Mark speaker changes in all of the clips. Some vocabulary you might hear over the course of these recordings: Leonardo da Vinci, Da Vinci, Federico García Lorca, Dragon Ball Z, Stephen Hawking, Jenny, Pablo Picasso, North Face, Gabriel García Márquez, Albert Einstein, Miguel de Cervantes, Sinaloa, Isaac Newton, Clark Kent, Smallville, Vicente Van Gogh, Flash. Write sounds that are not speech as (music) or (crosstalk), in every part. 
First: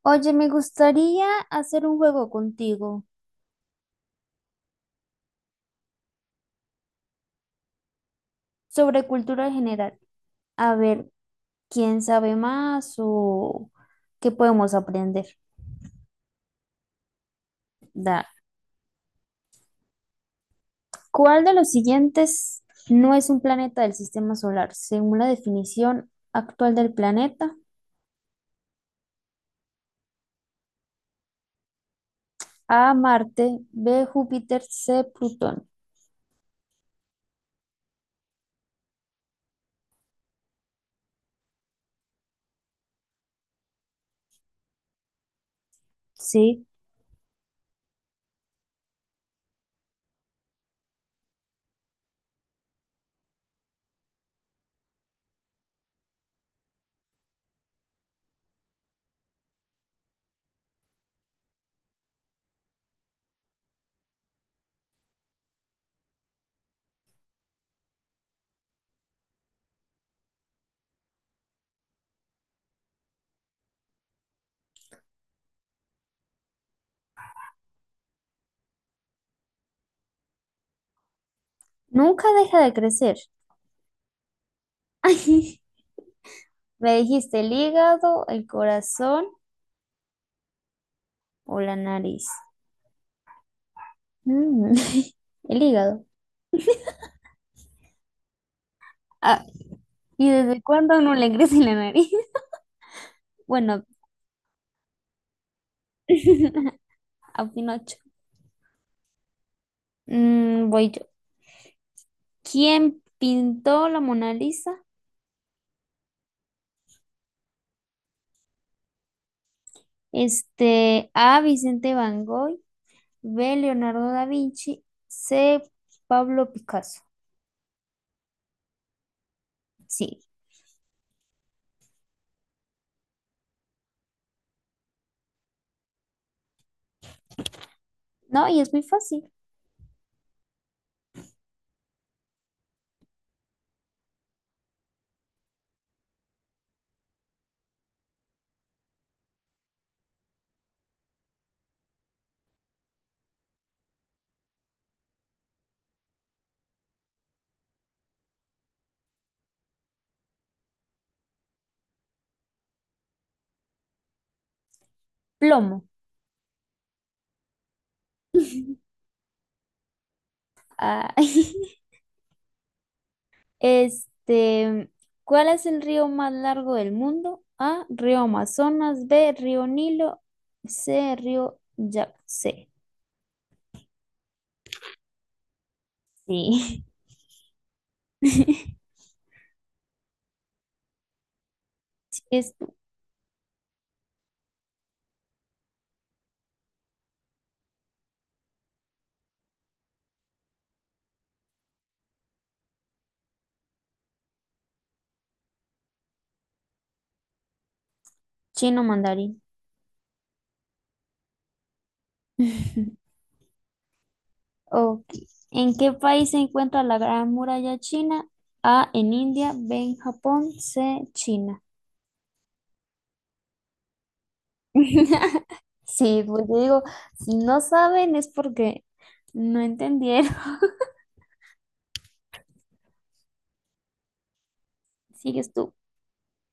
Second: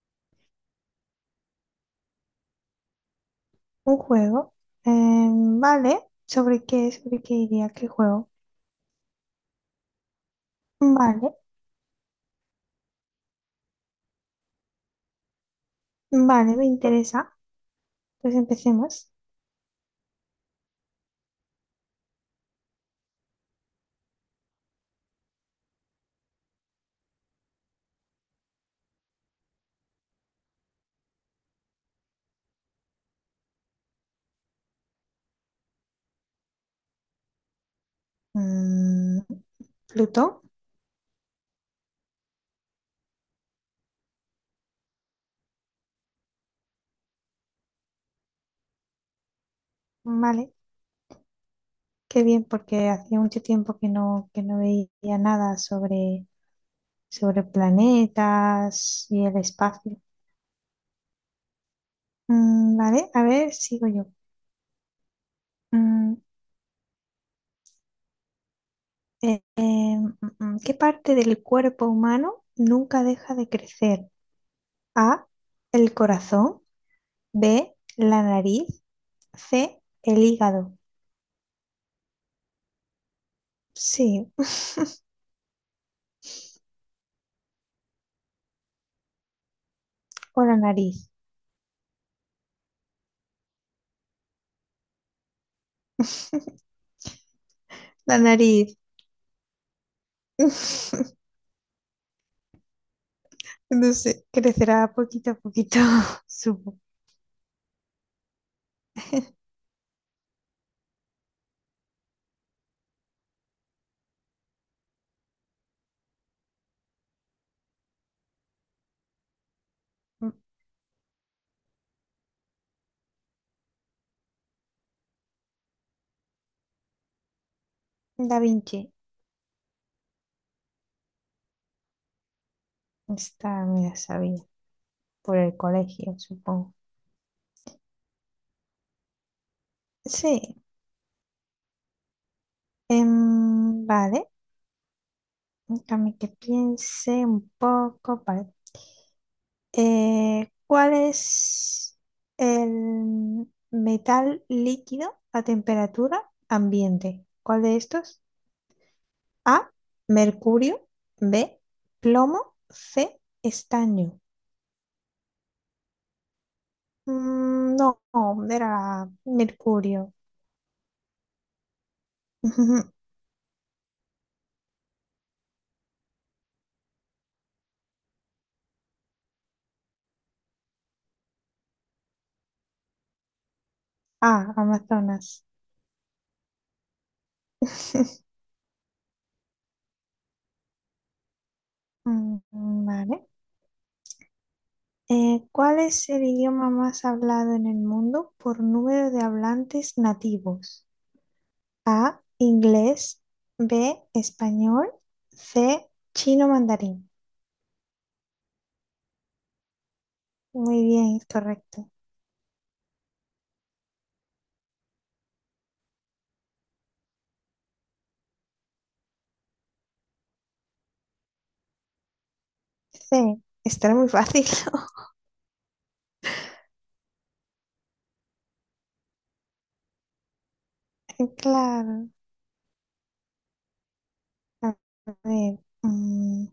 Speaker 1: Oye, me gustaría hacer un juego contigo
Speaker 2: Un juego. Vale. ¿Sobre qué? ¿Sobre qué iría? ¿Qué juego?
Speaker 1: sobre cultura general. A ver,
Speaker 2: Vale.
Speaker 1: ¿quién sabe más o qué podemos aprender?
Speaker 2: Vale, me interesa.
Speaker 1: Da.
Speaker 2: Pues empecemos.
Speaker 1: ¿Cuál de los siguientes no es un planeta del sistema solar? Según la definición actual del planeta, A, Marte, B, Júpiter, C, Plutón.
Speaker 2: Mm, Plutón.
Speaker 1: Sí,
Speaker 2: Vale. Qué bien, porque hacía mucho tiempo que no veía nada sobre planetas y el espacio. Mm, vale. A ver, sigo yo. Mm, ¿Qué parte del cuerpo humano nunca deja de crecer? A. El corazón. B. La nariz. C, el hígado.
Speaker 1: nunca deja de crecer.
Speaker 2: Sí,
Speaker 1: (laughs) Ay, me dijiste el hígado, el corazón
Speaker 2: o la nariz.
Speaker 1: o la nariz. Mm, (laughs) el hígado.
Speaker 2: (laughs) La nariz.
Speaker 1: Ah. ¿Y desde cuándo a
Speaker 2: (laughs)
Speaker 1: uno le crece la nariz? (laughs) Bueno,
Speaker 2: No sé, crecerá poquito a poquito, (laughs) supongo.
Speaker 1: (laughs) a Pinocho. Voy yo. ¿Quién pintó la Mona Lisa? Este, A. Vicente Van Gogh, B. Leonardo da Vinci, C. Pablo Picasso.
Speaker 2: Da Vinci.
Speaker 1: Sí,
Speaker 2: Esta me la sabía por el colegio, supongo.
Speaker 1: no, y es muy fácil.
Speaker 2: Sí, vale. Déjame que piense un poco. Vale. ¿Cuál es el metal líquido a temperatura ambiente? ¿Cuál de estos? A, mercurio, B, plomo, C, estaño.
Speaker 1: Plomo.
Speaker 2: No, era
Speaker 1: (laughs)
Speaker 2: mercurio.
Speaker 1: Ah, (laughs)
Speaker 2: (laughs)
Speaker 1: este, ¿cuál es el río más largo del mundo? A, río Amazonas, B, río Nilo, C, río Yangtze.
Speaker 2: Ah, Amazonas.
Speaker 1: Sí.
Speaker 2: (laughs)
Speaker 1: (laughs)
Speaker 2: Mm.
Speaker 1: Es
Speaker 2: Vale. ¿Cuál es el idioma más hablado en el mundo por número de hablantes nativos? A, inglés, B, español, C, chino mandarín.
Speaker 1: chino mandarín.
Speaker 2: Muy bien, es correcto.
Speaker 1: (laughs) Ok. ¿En qué país se encuentra la Gran Muralla China? A, en India, B, en Japón, C, China.
Speaker 2: C, estará muy fácil, (laughs)
Speaker 1: (laughs) Sí, pues yo digo, si no saben es porque no entendieron. (laughs)
Speaker 2: ¿no? Claro. A
Speaker 1: Sigues
Speaker 2: ver,
Speaker 1: tú.
Speaker 2: mm,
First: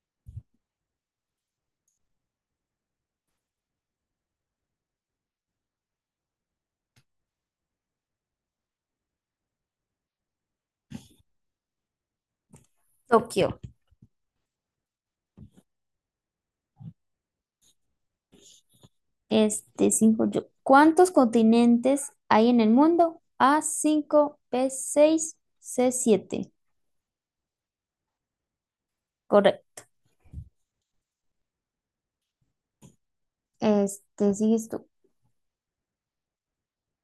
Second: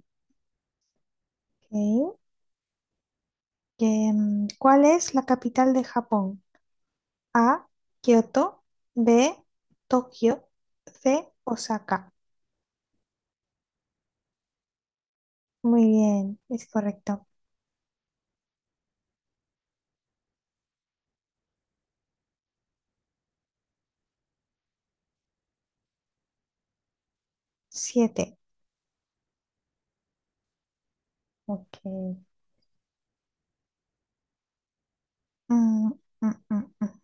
Speaker 2: ok. Que, ¿Cuál es la capital de Japón? A, Kioto, B, Tokio, C, Osaka.
Speaker 1: Tokio.
Speaker 2: Muy bien, es correcto.
Speaker 1: Este, cinco yo. ¿Cuántos continentes hay en el mundo? A, 5, B, 6, C, siete.
Speaker 2: Siete.
Speaker 1: Correcto.
Speaker 2: Ok.
Speaker 1: Este, sigues tú.
Speaker 2: Mm, mm, mm, mm.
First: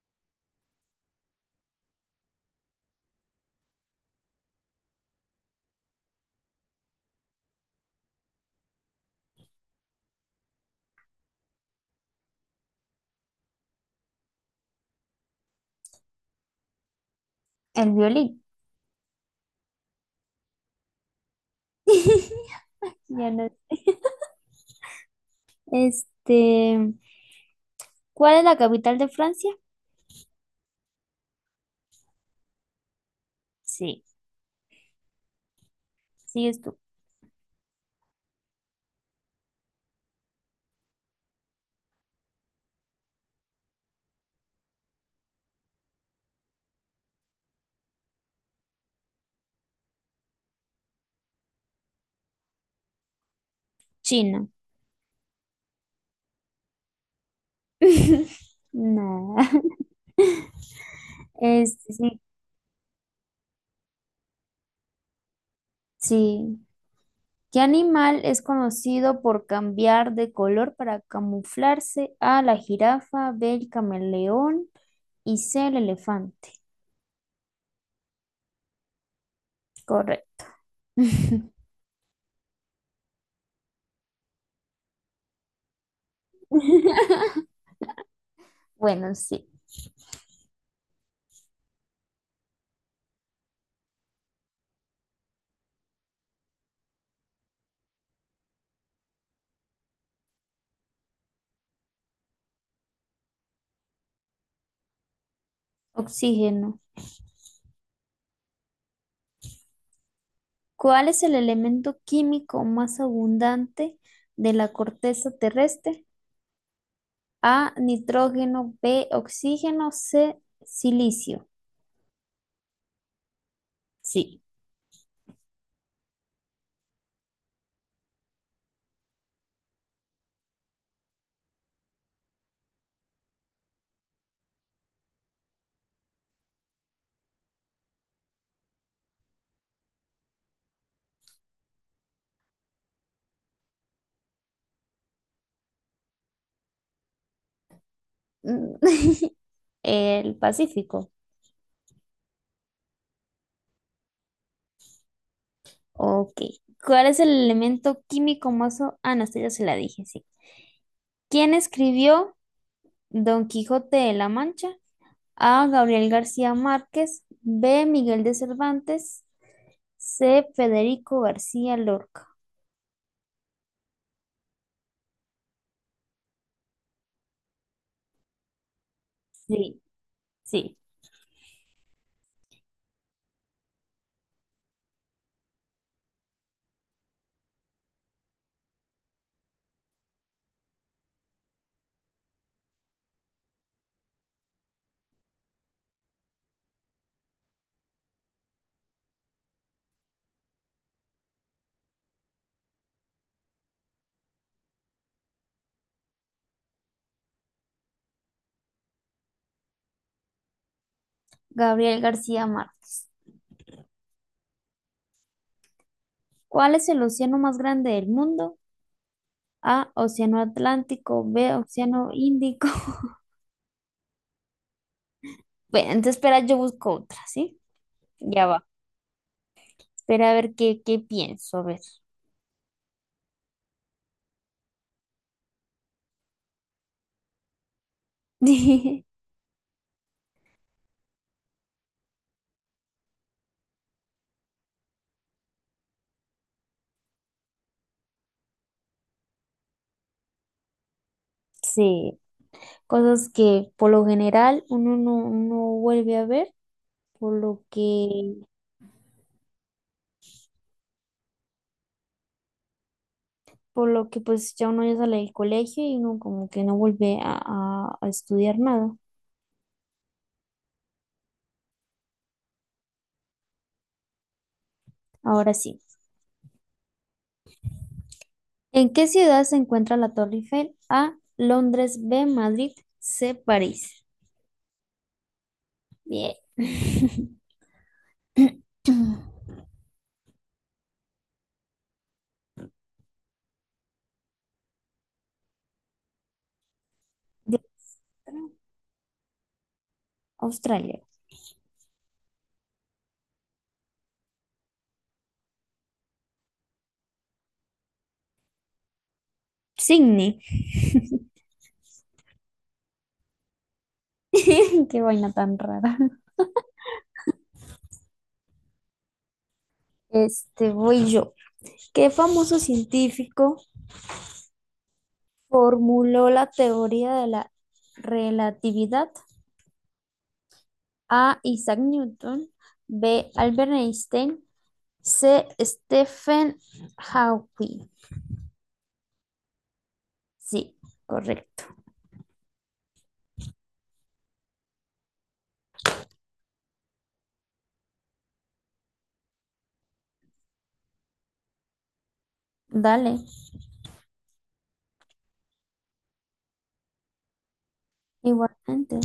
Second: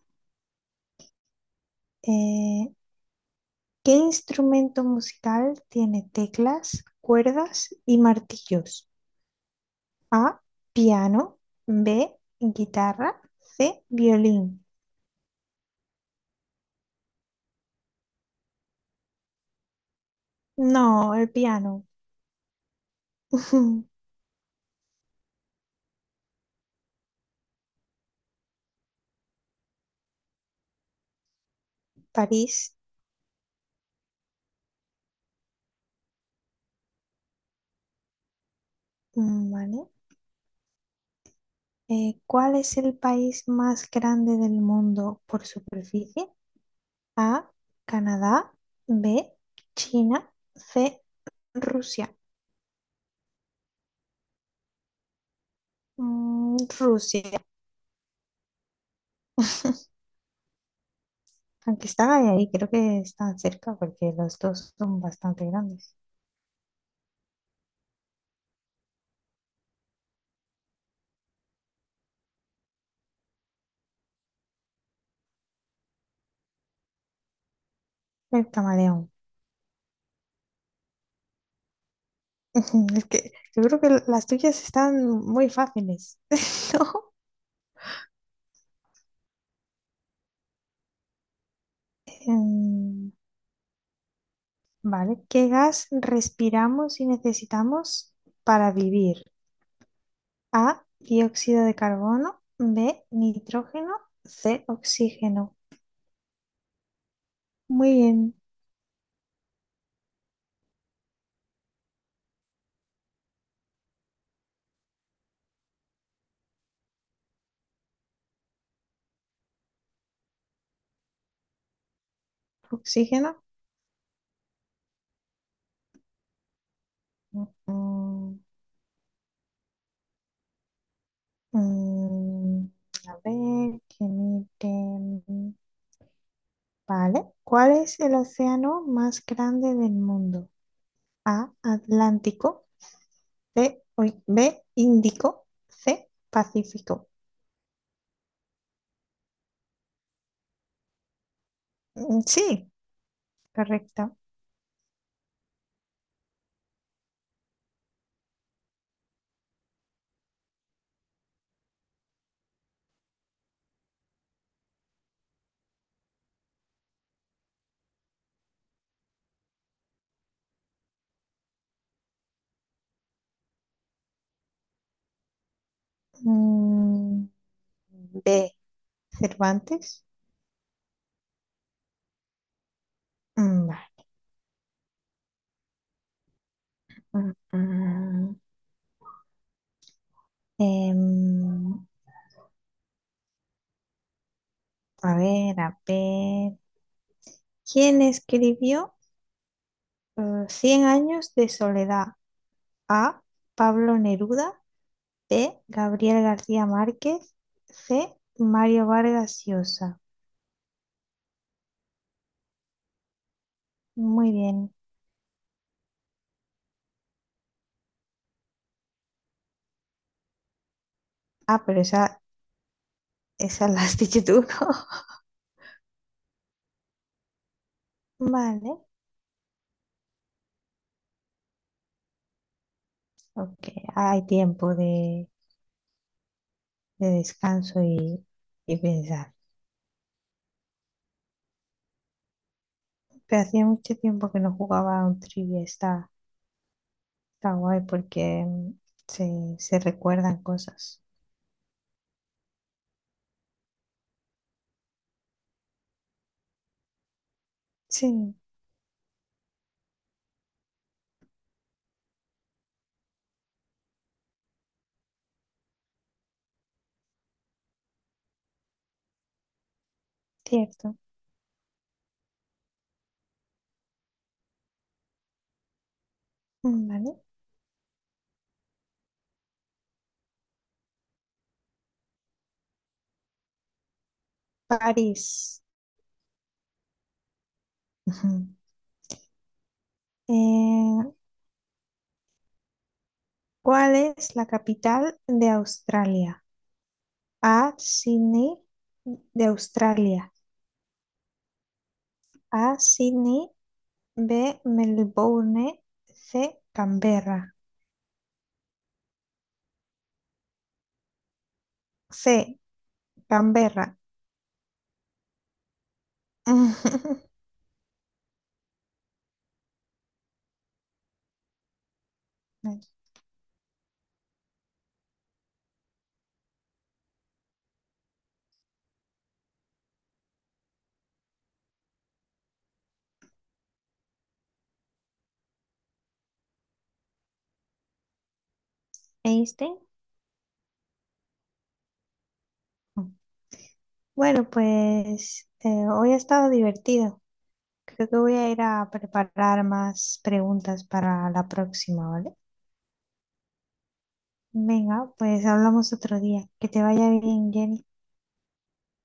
Speaker 2: Eh, ¿Qué instrumento musical tiene teclas, cuerdas y martillos? A, piano, B, guitarra, C, violín.
Speaker 1: El violín.
Speaker 2: No, el piano.
Speaker 1: (laughs) Ya no.
Speaker 2: (laughs)
Speaker 1: Este, ¿cuál es la capital de Francia?
Speaker 2: París,
Speaker 1: Sí, sigues tú.
Speaker 2: ¿vale? ¿Cuál es el país más grande del mundo por superficie? A, Canadá, B, China, C, Rusia.
Speaker 1: China.
Speaker 2: Rusia.
Speaker 1: (laughs) No.
Speaker 2: (laughs) Aunque
Speaker 1: Este,
Speaker 2: están
Speaker 1: sí,
Speaker 2: ahí, creo que están cerca porque los dos son bastante grandes.
Speaker 1: sí. ¿Qué animal es conocido por cambiar de color para camuflarse? A, la jirafa, B, el camaleón y C, el elefante.
Speaker 2: El camaleón.
Speaker 1: Correcto.
Speaker 2: (laughs) Es que yo creo que las tuyas están muy fáciles, (laughs) ¿no?
Speaker 1: (laughs) Bueno, sí.
Speaker 2: Em, vale, ¿qué gas respiramos y necesitamos para vivir? A, dióxido de carbono, B, nitrógeno, C, oxígeno.
Speaker 1: Oxígeno.
Speaker 2: Muy bien,
Speaker 1: ¿Cuál es el elemento químico más abundante de la corteza terrestre? A, nitrógeno, B, oxígeno, C, silicio.
Speaker 2: oxígeno.
Speaker 1: Sí.
Speaker 2: Mm, mm, mm. A ver, que mire. Vale, ¿cuál es el océano más grande del mundo? A, Atlántico, B, Índico, C, Pacífico.
Speaker 1: Mm, (laughs) El Pacífico.
Speaker 2: Mm, sí, correcto.
Speaker 1: Ok. ¿Cuál es el elemento químico más o- Ah, no, esta ya se la dije, sí. ¿Quién escribió Don Quijote de la Mancha? A, Gabriel García Márquez. B, Miguel de Cervantes. C, Federico García Lorca.
Speaker 2: Mm, B,
Speaker 1: Sí,
Speaker 2: Cervantes.
Speaker 1: sí.
Speaker 2: Mm, vale. Mm, mm. Em, a ver, a ver. ¿Quién escribió eh, Cien años de soledad? A. Pablo Neruda. B. Gabriel García Márquez. C. Mario Vargas Llosa.
Speaker 1: Gabriel García Márquez.
Speaker 2: Muy bien.
Speaker 1: ¿Cuál es el océano más grande del mundo? A, Océano Atlántico, B,
Speaker 2: Ah, pero
Speaker 1: Océano Índico. (laughs)
Speaker 2: esa la has dicho tú, ¿no?
Speaker 1: Bueno, entonces espera, yo busco otra, ¿sí?
Speaker 2: (laughs)
Speaker 1: Ya va.
Speaker 2: Vale.
Speaker 1: Espera a ver qué pienso, a ver.
Speaker 2: Ok, hay tiempo de descanso y
Speaker 1: (laughs)
Speaker 2: pensar. Pero hacía mucho tiempo que no jugaba a un trivia. Está guay porque se recuerdan cosas.
Speaker 1: Sí, cosas que por lo general uno no vuelve a ver, por lo
Speaker 2: Sí,
Speaker 1: que, por lo que pues ya uno ya sale del colegio y uno como que no vuelve a estudiar nada.
Speaker 2: cierto.
Speaker 1: Ahora sí.
Speaker 2: Vale.
Speaker 1: ¿En qué ciudad se encuentra la Torre Eiffel? A, Londres, B, Madrid, C, París.
Speaker 2: París.
Speaker 1: Bien. (laughs)
Speaker 2: Ujú. Eh, ¿Cuál es la capital de Australia?
Speaker 1: ¿De otra?
Speaker 2: A, Sydney de Australia.
Speaker 1: Australia.
Speaker 2: A, Sydney. B, Melbourne. C, Canberra.
Speaker 1: Sydney.
Speaker 2: C, Canberra.
Speaker 1: (laughs) Qué vaina tan rara.
Speaker 2: (laughs)
Speaker 1: Este, voy yo. ¿Qué famoso
Speaker 2: Vale.
Speaker 1: científico formuló la teoría de la relatividad? A. Isaac Newton. B. Albert Einstein. C. Stephen Hawking.
Speaker 2: ¿Einstein?
Speaker 1: Sí, correcto.
Speaker 2: Bueno, pues hoy ha estado divertido. Creo que voy a ir a preparar más preguntas para la próxima, ¿vale?
Speaker 1: Dale,
Speaker 2: Venga, pues hablamos otro día. Que te vaya bien, Jenny.
Speaker 1: igualmente.